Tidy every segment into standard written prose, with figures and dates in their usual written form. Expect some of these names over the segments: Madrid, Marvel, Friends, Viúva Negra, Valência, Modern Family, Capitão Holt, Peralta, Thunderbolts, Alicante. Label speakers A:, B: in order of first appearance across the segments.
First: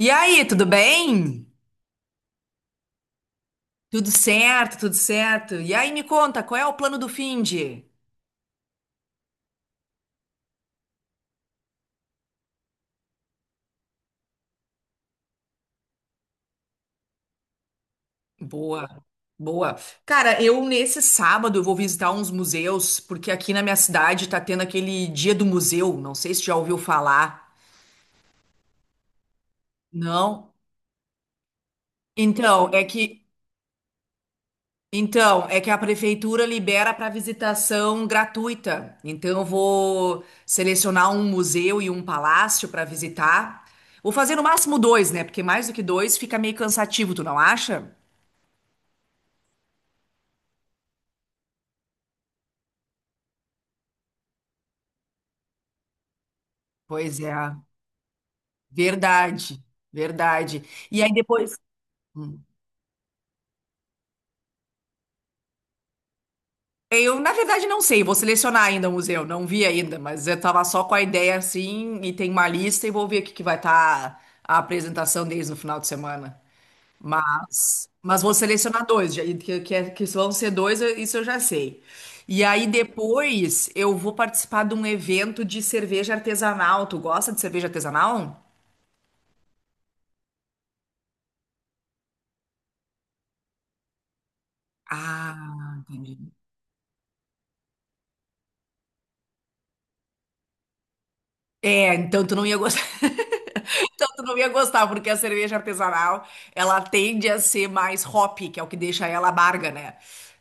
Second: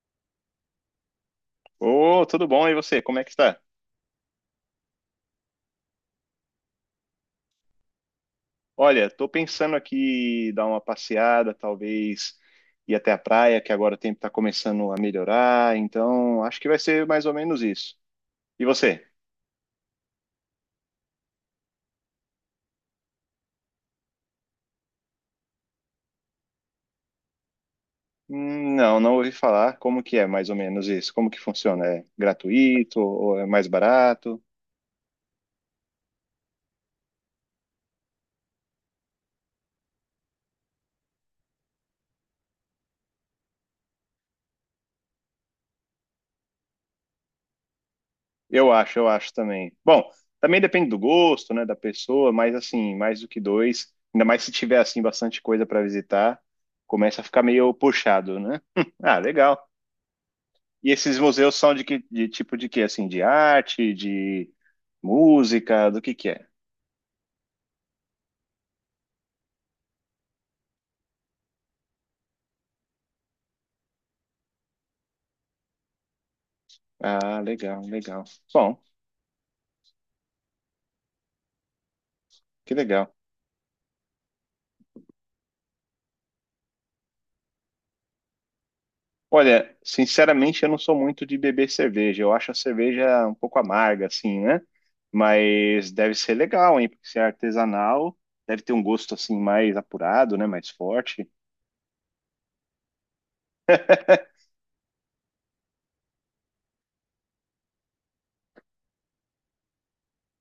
A: E aí, tudo bem?
B: Ô, tudo bom? E você, como é que está?
A: Tudo certo, tudo certo. E aí, me conta, qual é o plano do finde?
B: Olha, tô pensando aqui dar uma passeada, talvez ir até a praia, que agora o tempo está começando a melhorar, então acho que vai ser mais ou menos isso. E
A: Boa,
B: você?
A: boa. Cara, eu nesse sábado eu vou visitar uns museus, porque aqui na minha cidade tá tendo aquele dia do museu, não sei se já ouviu falar.
B: Não, não ouvi falar. Como que é mais
A: Não?
B: ou menos isso? Como que funciona? É
A: Então, é
B: gratuito
A: que
B: ou é mais barato?
A: Então, é que a prefeitura libera para visitação gratuita. Então, eu vou selecionar um museu e um palácio para visitar. Vou fazer no máximo dois, né? Porque mais do que dois fica meio cansativo, tu não acha?
B: Eu acho também. Bom, também depende do gosto, né, da pessoa, mas assim, mais do que dois, ainda mais se tiver assim bastante coisa para visitar,
A: Pois
B: começa a
A: é,
B: ficar meio puxado, né? Ah,
A: verdade,
B: legal.
A: verdade.
B: E
A: E aí
B: esses museus
A: depois.
B: são de que de
A: Hum.
B: tipo de quê? Assim, de arte, de música, do que é?
A: Eu, na verdade, não sei, vou selecionar ainda o museu, não vi ainda, mas eu tava só com a ideia assim, e tem uma lista e vou ver o que que vai estar a apresentação deles no final de semana.
B: Ah, legal,
A: Mas
B: legal.
A: vou
B: Bom,
A: selecionar dois, que vão ser dois, isso eu já sei. E aí
B: que legal.
A: depois eu vou participar de um evento de cerveja artesanal. Tu gosta de cerveja artesanal?
B: Olha, sinceramente, eu não sou muito de beber cerveja. Eu acho a cerveja um pouco amarga, assim, né?
A: Ah,
B: Mas deve
A: entendi.
B: ser legal, hein? Porque se é artesanal, deve ter um gosto assim mais apurado, né? Mais forte.
A: É, então tu não ia gostar. Então tu não ia gostar, porque a cerveja artesanal, ela tende a ser mais hop, que é o que deixa ela amarga, né?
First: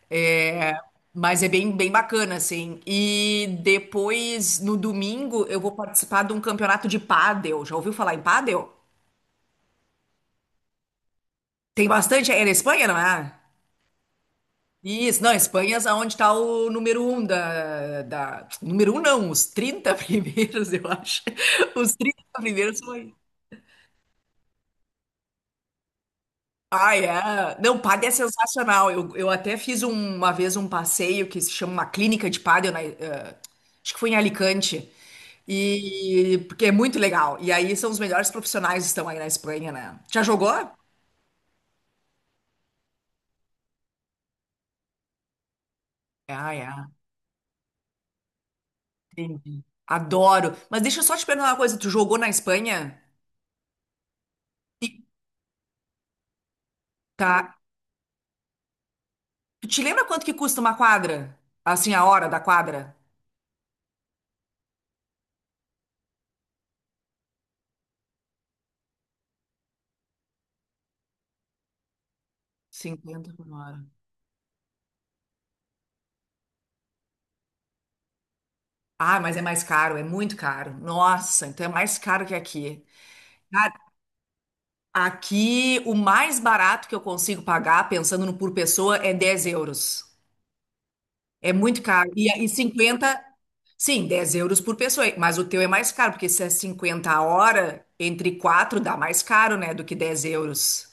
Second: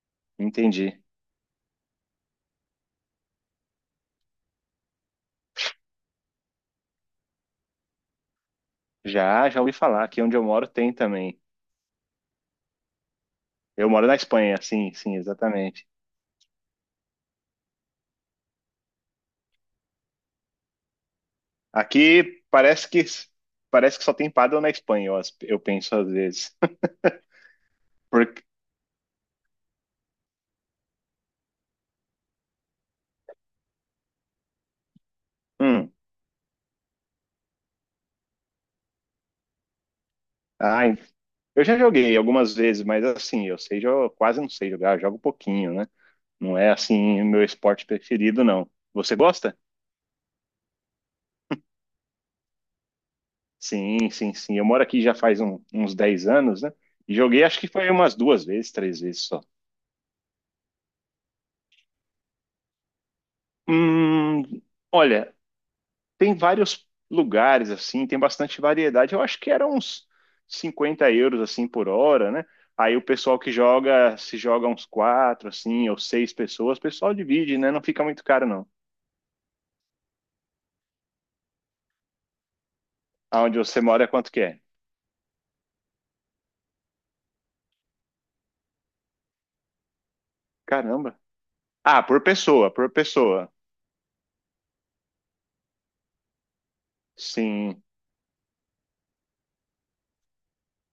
A: É,
B: Entendi.
A: mas é bem, bem bacana, assim. E depois, no domingo, eu vou participar de um campeonato de pádel. Já ouviu falar em pádel?
B: Já, já ouvi falar. Aqui onde eu moro tem também.
A: Tem bastante, é na Espanha, não é?
B: Eu moro na Espanha, sim, sim,
A: Isso, não, Espanha
B: exatamente.
A: é onde está o número um da. Número um não, os 30 primeiros, eu acho. Os 30
B: Aqui
A: primeiros foi.
B: parece que só tem paddle na Espanha, eu penso às vezes.
A: Ah, é. Não, pádel é
B: Porque,
A: sensacional. Eu até fiz uma vez um passeio que se chama uma clínica de pádel, acho que foi em Alicante.
B: hum,
A: E porque é muito legal. E aí são os melhores profissionais que estão aí na Espanha, né? Já jogou?
B: ai, eu já joguei algumas vezes, mas assim, eu sei, eu quase não sei jogar, eu jogo pouquinho, né?
A: Ah,
B: Não
A: é.
B: é assim o meu esporte preferido, não. Você gosta?
A: Entendi. Adoro. Mas deixa eu só te perguntar uma coisa. Tu jogou na Espanha?
B: Sim, sim, sim. Eu moro aqui
A: E-
B: já faz uns 10 anos, né? E joguei
A: Tá.
B: acho que foi umas duas vezes, três vezes só.
A: Tu te lembra quanto que custa uma quadra? Assim, a hora da quadra?
B: Hum, olha, tem vários lugares assim, tem bastante variedade. Eu acho que era uns 50 euros assim por hora, né? Aí o
A: 50
B: pessoal
A: por
B: que
A: hora.
B: joga, se joga uns quatro assim, ou seis pessoas, o pessoal divide, né? Não fica muito caro não.
A: Ah, mas é mais caro, é muito caro. Nossa, então é mais caro que aqui.
B: Aonde
A: Ah,
B: você mora, quanto que é?
A: aqui, o mais barato que eu consigo pagar, pensando no por pessoa, é 10 euros.
B: Caramba.
A: É muito
B: Ah,
A: caro.
B: por
A: E
B: pessoa, por
A: 50
B: pessoa.
A: sim, 10 euros por pessoa. Mas o teu é mais caro, porque se é 50 a
B: Sim.
A: hora, entre 4 dá mais caro, né, do que 10 euros.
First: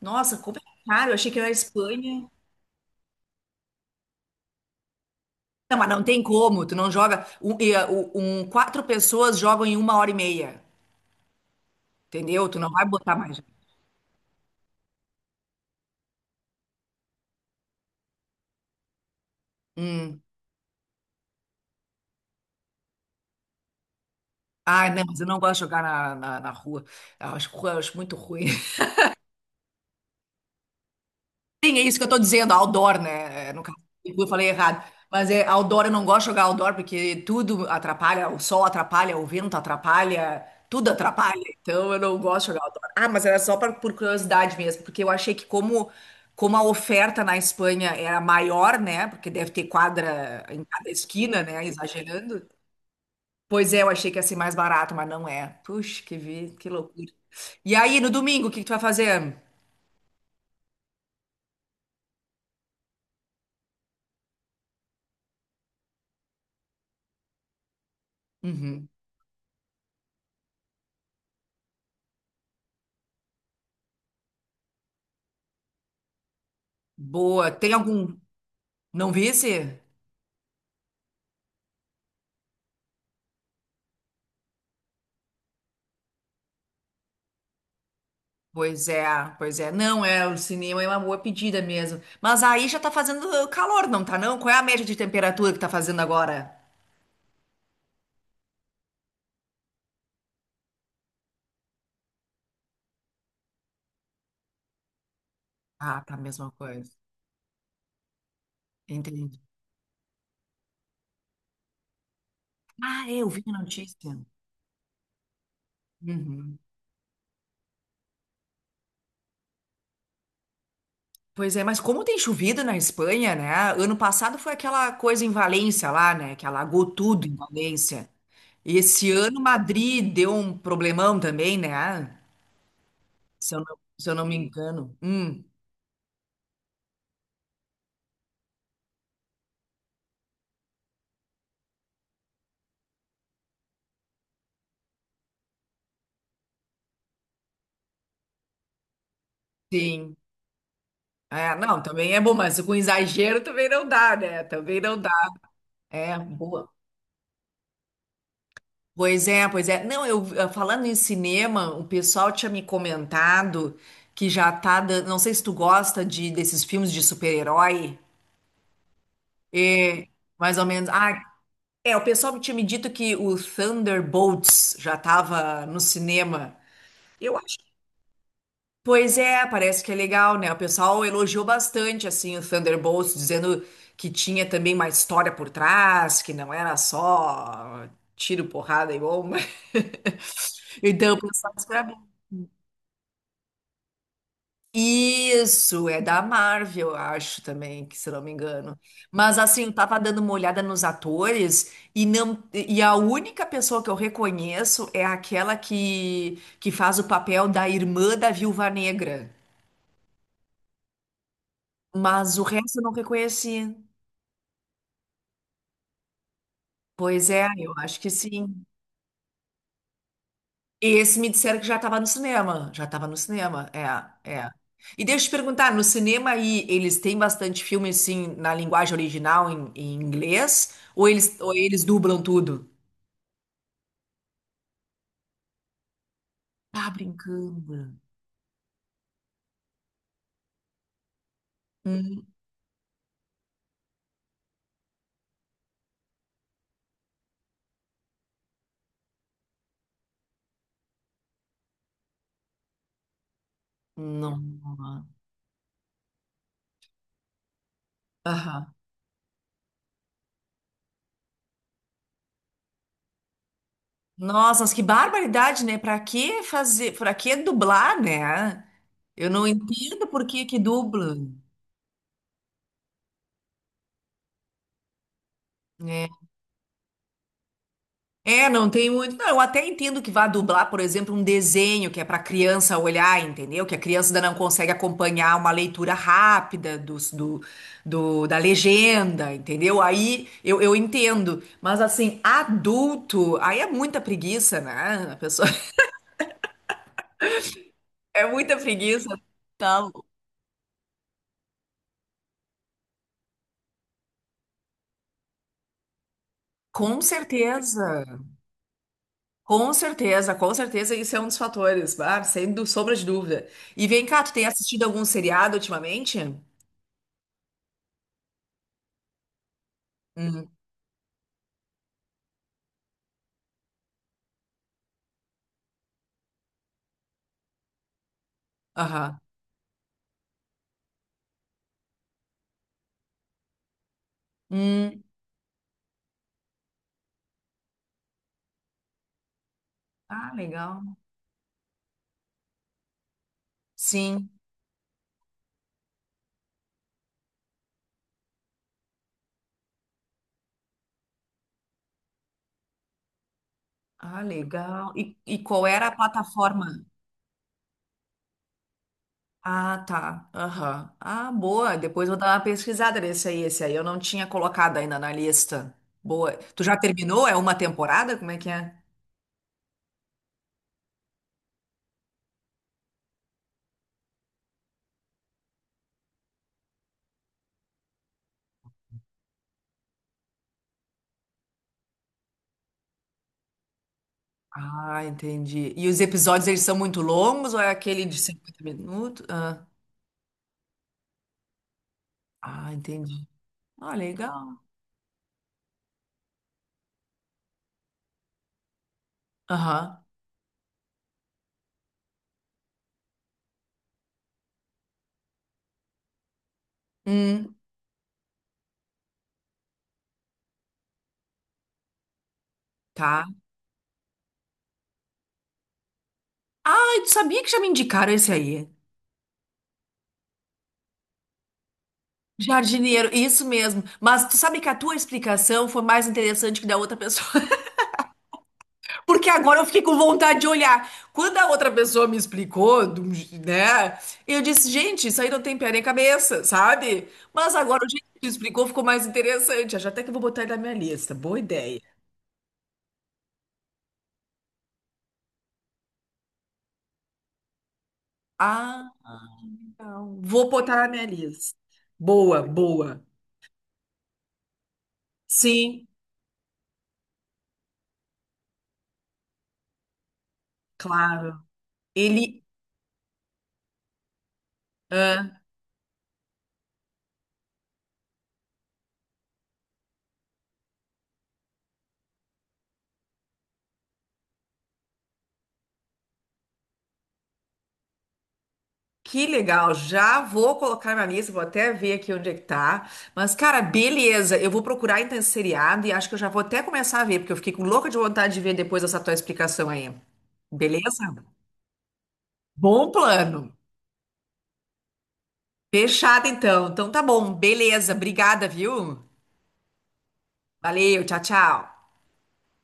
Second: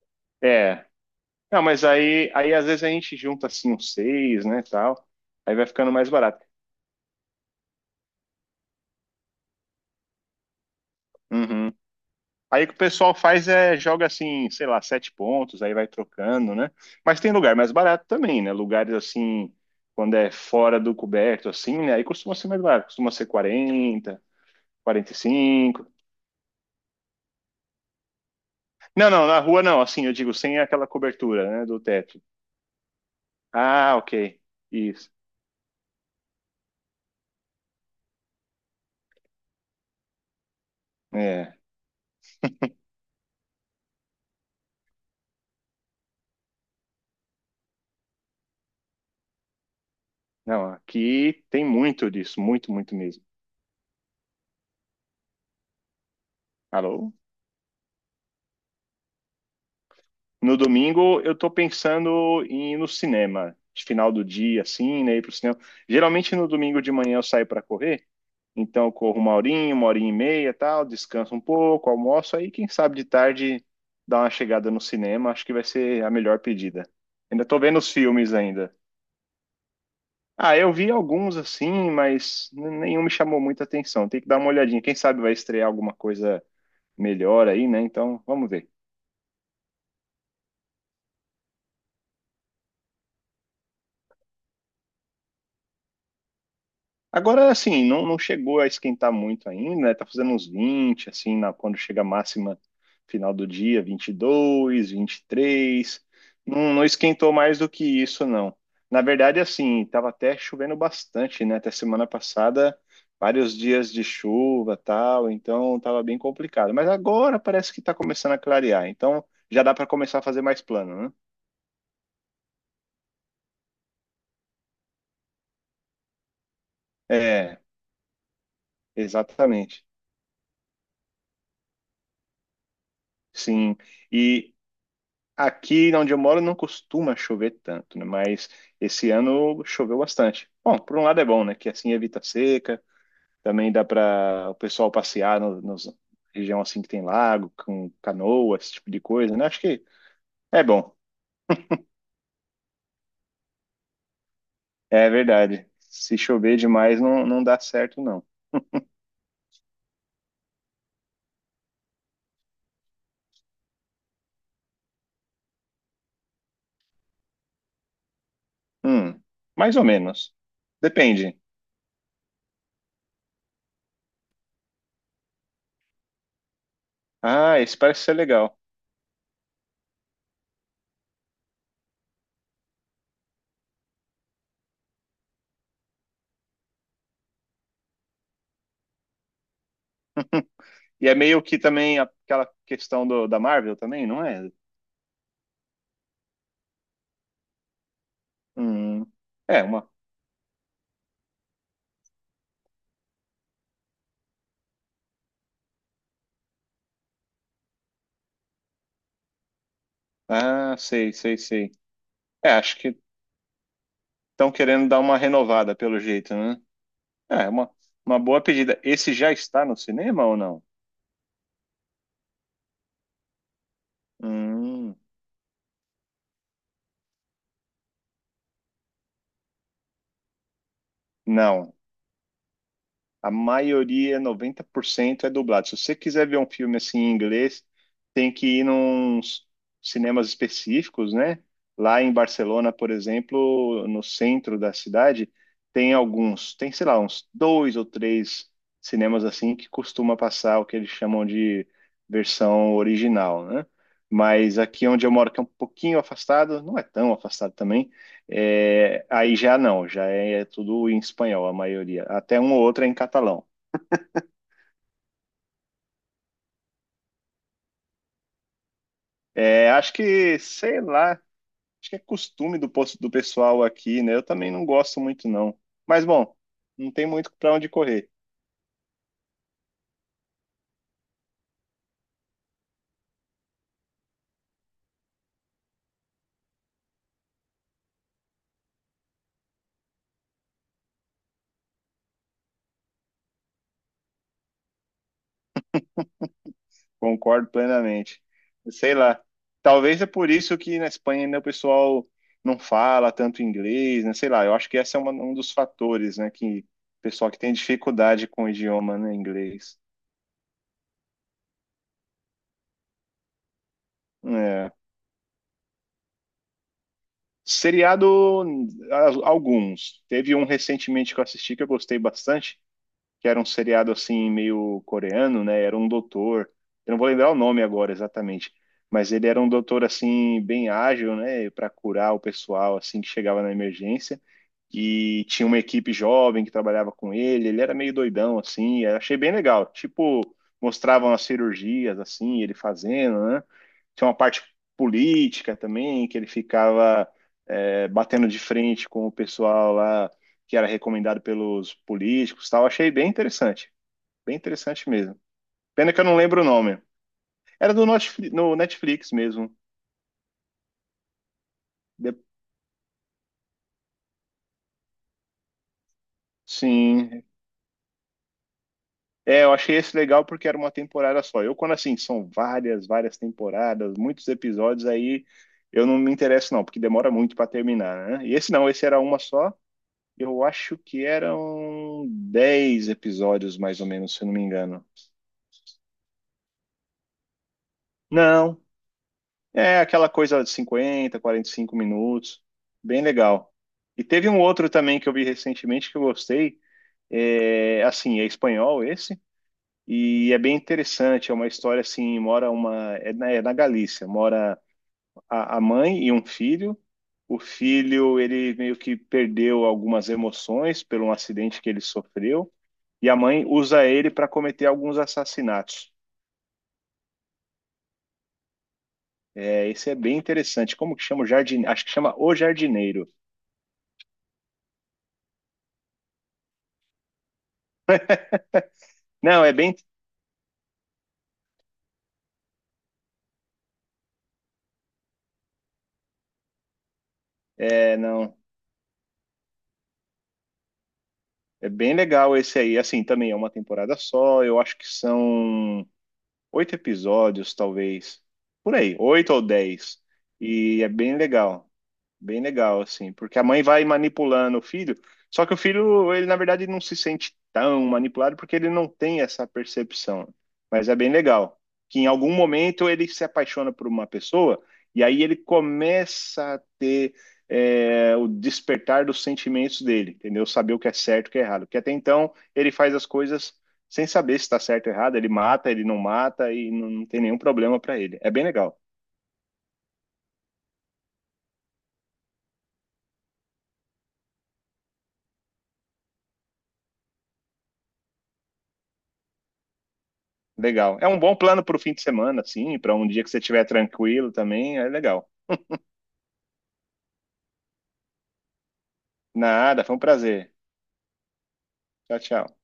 A: Nossa, como é
B: É.
A: caro? Eu achei que era a
B: Não, mas
A: Espanha.
B: aí, aí às vezes a gente junta assim uns seis, né, tal. Aí vai
A: Não, mas
B: ficando
A: não
B: mais
A: tem
B: barato.
A: como. Tu não joga. Quatro pessoas jogam em uma hora e meia.
B: Uhum.
A: Entendeu? Tu
B: Aí o
A: não
B: que o
A: vai botar
B: pessoal
A: mais.
B: faz é joga assim, sei lá, sete pontos, aí vai trocando, né? Mas tem lugar mais barato também, né? Lugares assim, quando
A: Hum.
B: é fora do coberto, assim, né? Aí costuma ser mais barato, costuma ser 40,
A: Ah, não,
B: quarenta e
A: mas eu não gosto de jogar
B: cinco.
A: na rua. Eu acho muito ruim.
B: Não, não, na rua não, assim, eu digo, sem aquela cobertura, né,
A: Sim, é
B: do
A: isso que eu tô
B: teto.
A: dizendo, outdoor, né? É, no caso,
B: Ah,
A: eu
B: ok,
A: falei errado.
B: isso.
A: Mas é outdoor, eu não gosto de jogar outdoor porque tudo atrapalha, o sol atrapalha, o vento atrapalha, tudo atrapalha.
B: É,
A: Então eu não gosto de jogar outdoor. Ah, mas era só pra, por curiosidade mesmo, porque eu achei que como a oferta na Espanha era maior, né? Porque deve ter quadra em
B: não,
A: cada esquina,
B: aqui
A: né?
B: tem muito disso,
A: Exagerando.
B: muito, muito mesmo.
A: Pois é, eu achei que ia ser mais barato, mas não é. Puxa, que vi, que loucura.
B: Alô?
A: E aí, no domingo, o que que tu vai fazer?
B: No domingo eu tô pensando em ir no cinema, de final do dia, assim, né? Ir pro cinema. Geralmente no domingo de manhã eu saio para correr, então
A: Uhum.
B: eu corro uma horinha e meia, tal, descanso um pouco, almoço, aí quem sabe de tarde dar uma chegada no cinema, acho que vai ser a melhor pedida. Ainda
A: Boa.
B: tô
A: Tem
B: vendo os
A: algum.
B: filmes ainda.
A: Não visse?
B: Ah, eu vi alguns assim, mas nenhum me chamou muita atenção. Tem que dar uma olhadinha. Quem sabe vai estrear alguma coisa melhor aí, né? Então, vamos ver.
A: Pois é, pois é. Não, é, o cinema é uma boa pedida mesmo. Mas aí já tá fazendo calor, não tá não? Qual é a média de temperatura que tá fazendo agora?
B: Agora, assim, não, não chegou a esquentar muito ainda, né? Tá fazendo uns 20 assim, na, quando chega a máxima final do dia, 22,
A: Ah,
B: 23.
A: tá a mesma
B: Não, não
A: coisa.
B: esquentou mais do que isso, não. Na
A: Entendi.
B: verdade, assim, tava até chovendo bastante, né? Até semana passada,
A: Ah, é, eu vi a
B: vários dias de
A: notícia.
B: chuva, tal, então tava bem
A: Uhum.
B: complicado. Mas agora parece que tá começando a clarear, então já dá para começar a fazer mais plano, né?
A: Pois é, mas como tem chovido na Espanha, né? Ano passado foi aquela coisa em Valência lá, né? Que alagou tudo em
B: É,
A: Valência. E esse ano
B: exatamente.
A: Madrid deu um problemão também, né? Se eu
B: Sim.
A: não, se eu não me
B: e
A: engano.
B: Aqui onde eu moro não costuma chover tanto, né? Mas esse ano choveu bastante. Bom, por um lado é bom, né? Que assim evita seca, também dá para o pessoal passear no, nos região assim que tem lago, com canoa, esse tipo de coisa, né? Acho que
A: Sim.
B: é bom.
A: É, não, também é bom, mas com exagero também não dá, né? Também não dá.
B: É verdade. Se
A: É,
B: chover
A: boa.
B: demais não, não dá certo, não.
A: Pois é, pois é. Não, eu falando em cinema, o pessoal tinha me comentado que já tá dando. Não sei se tu gosta de desses filmes de super-herói.
B: Hum, mais ou
A: É,
B: menos.
A: mais ou menos. Ah,
B: Depende.
A: é, o pessoal tinha me dito que o Thunderbolts já tava no cinema. Eu acho.
B: Ah, esse parece ser legal.
A: Pois é, parece que é legal, né? O pessoal elogiou bastante assim o Thunderbolts, dizendo que tinha também uma história por trás, que não era só tiro, porrada e bomba.
B: E é
A: Então, o
B: meio
A: pessoal
B: que
A: esperava.
B: também aquela questão da Marvel também, não é?
A: Isso, é da Marvel, eu acho também, que se não me engano.
B: Hum,
A: Mas
B: é,
A: assim, eu
B: uma
A: tava dando uma olhada nos atores e não e a única pessoa que eu reconheço é aquela que faz o papel da irmã da Viúva Negra.
B: Ah, sei, sei, sei.
A: Mas o
B: É, acho
A: resto eu não
B: que
A: reconheci.
B: estão querendo dar uma renovada pelo jeito, né?
A: Pois é,
B: É, uma,
A: eu acho que
B: uma boa
A: sim.
B: pedida. Esse já está no cinema ou não?
A: E esse me disseram que já estava no cinema. Já estava no cinema, é, é.
B: Hum,
A: E deixa eu te perguntar, no cinema aí eles têm bastante filme assim na linguagem original em inglês ou eles ou
B: não.
A: eles dublam tudo?
B: A maioria, 90%, é dublado. Se você quiser ver um filme
A: Tá
B: assim em inglês,
A: brincando.
B: tem que ir nos cinemas específicos, né? Lá em
A: Hum,
B: Barcelona, por exemplo, no centro da cidade, tem alguns, tem, sei lá, uns dois ou três cinemas assim que costuma passar o que eles chamam de versão original, né?
A: não.
B: Mas aqui onde eu moro, que é um pouquinho afastado, não é tão afastado também,
A: Aham.
B: aí já não, já é tudo em espanhol, a maioria. Até um ou outro é em catalão.
A: Nossa, mas que barbaridade, né? Pra que fazer, pra que dublar, né? Eu não
B: É, acho
A: entendo por
B: que,
A: que que
B: sei lá,
A: dubla.
B: acho que é costume do pessoal aqui, né? Eu também não gosto muito, não. Mas,
A: Né?
B: bom, não tem muito para onde correr.
A: É, não tem muito. Não, eu até entendo que vá dublar, por exemplo, um desenho que é para criança olhar, entendeu? Que a criança ainda não consegue acompanhar uma leitura rápida da legenda, entendeu? Aí eu entendo. Mas assim, adulto, aí é muita preguiça, né? A pessoa
B: Concordo plenamente.
A: é muita
B: Sei
A: preguiça.
B: lá. Talvez é por isso que na Espanha ainda o pessoal não fala tanto inglês, né? Sei lá, eu acho que esse é um dos fatores, né? Que o
A: Com
B: pessoal que tem
A: certeza.
B: dificuldade com o idioma, né?
A: Com
B: Inglês.
A: certeza, com certeza, isso é um dos fatores, ah, sem sombra de dúvida. E vem cá, tu tem
B: É.
A: assistido algum seriado ultimamente?
B: Seriado, alguns. Teve um
A: Hum,
B: recentemente que eu assisti que eu gostei bastante, que era um seriado assim meio coreano, né? Era um doutor. Eu não vou lembrar o nome agora exatamente, mas
A: aham.
B: ele era um doutor assim bem ágil, né, para curar o pessoal assim que chegava na emergência.
A: Hum.
B: E tinha uma equipe jovem que trabalhava com ele. Ele era meio doidão assim, eu achei bem legal. Tipo,
A: Ah, legal.
B: mostravam as cirurgias assim, ele fazendo, né? Tinha uma
A: Sim.
B: parte política também, que ele ficava batendo de frente com o pessoal lá que era recomendado pelos políticos, e tal. Achei
A: Ah,
B: bem interessante
A: legal. E,
B: mesmo.
A: e qual era
B: Pena
A: a
B: que eu não lembro o nome.
A: plataforma?
B: Era do no Netflix mesmo.
A: Ah, tá. Aham. Ah, boa. Depois
B: De-
A: vou dar uma pesquisada nesse aí. Esse aí eu não tinha colocado ainda na lista. Boa. Tu já
B: Sim,
A: terminou? É uma temporada? Como é que é?
B: é, eu achei esse legal porque era uma temporada só. Eu, quando assim, são várias, várias temporadas, muitos episódios, aí eu não me interesso, não, porque demora muito para terminar, né? E esse não, esse era uma só. Eu acho que eram 10 episódios, mais ou menos, se eu não me engano.
A: Ah, entendi. E os episódios, eles são muito longos ou é aquele de
B: Não,
A: 50 minutos? Ah,
B: é aquela coisa de 50, 45 minutos.
A: ah,
B: Bem
A: entendi.
B: legal.
A: Ah,
B: E teve um
A: legal.
B: outro também que eu vi recentemente que eu gostei. É, assim, é espanhol esse.
A: Aham.
B: E é bem interessante. É uma história assim: mora uma. É na Galícia. Mora a mãe e um filho. O
A: Hum,
B: filho, ele meio que perdeu algumas emoções por um acidente que ele sofreu. E a
A: tá.
B: mãe usa ele para cometer alguns assassinatos.
A: Ah, tu sabia que já me indicaram esse aí?
B: É, esse é bem interessante. Como que chama o jardineiro? Acho que chama O Jardineiro.
A: Jardineiro, isso mesmo. Mas tu sabe que a tua explicação foi mais interessante que da outra pessoa, porque
B: Não, é
A: agora eu
B: bem.
A: fiquei com vontade de olhar. Quando a outra pessoa me explicou, né? Eu disse, gente, isso aí não tem pé nem cabeça, sabe? Mas agora o
B: É,
A: jeito que tu
B: não.
A: explicou ficou mais interessante. Acho até que eu vou botar ele na minha lista. Boa
B: É
A: ideia.
B: bem legal esse aí. Assim, também é uma temporada só. Eu acho que são oito episódios, talvez. Por
A: Ah,
B: aí, oito ou 10.
A: não. Vou botar
B: E
A: na
B: é
A: minha
B: bem
A: lista.
B: legal. Bem
A: Boa,
B: legal,
A: boa.
B: assim, porque a mãe vai manipulando o filho, só que o
A: Sim,
B: filho, ele na verdade não se sente tão manipulado porque ele não tem essa percepção. Mas é bem
A: claro.
B: legal que em algum
A: Ele.
B: momento ele se apaixona por uma pessoa e aí ele começa a ter o despertar dos sentimentos dele, entendeu? Saber o que é certo e o que é errado. Porque até então ele faz as coisas sem saber se está certo ou errado, ele mata, ele não mata e não, não tem nenhum problema para ele. É bem legal.
A: Que legal, já vou colocar na lista, vou até ver aqui onde é que tá. Mas, cara, beleza, eu vou procurar então esse seriado e acho que eu já vou até começar a ver, porque eu fiquei com louca de vontade de ver depois dessa tua explicação aí.
B: Legal. É
A: Beleza?
B: um bom plano para o fim de semana, sim,
A: Bom
B: para um dia que você
A: plano.
B: estiver tranquilo também, é legal.
A: Fechado então. Então tá bom, beleza, obrigada, viu?
B: Nada, foi um prazer.
A: Valeu, tchau, tchau.
B: Tchau, tchau.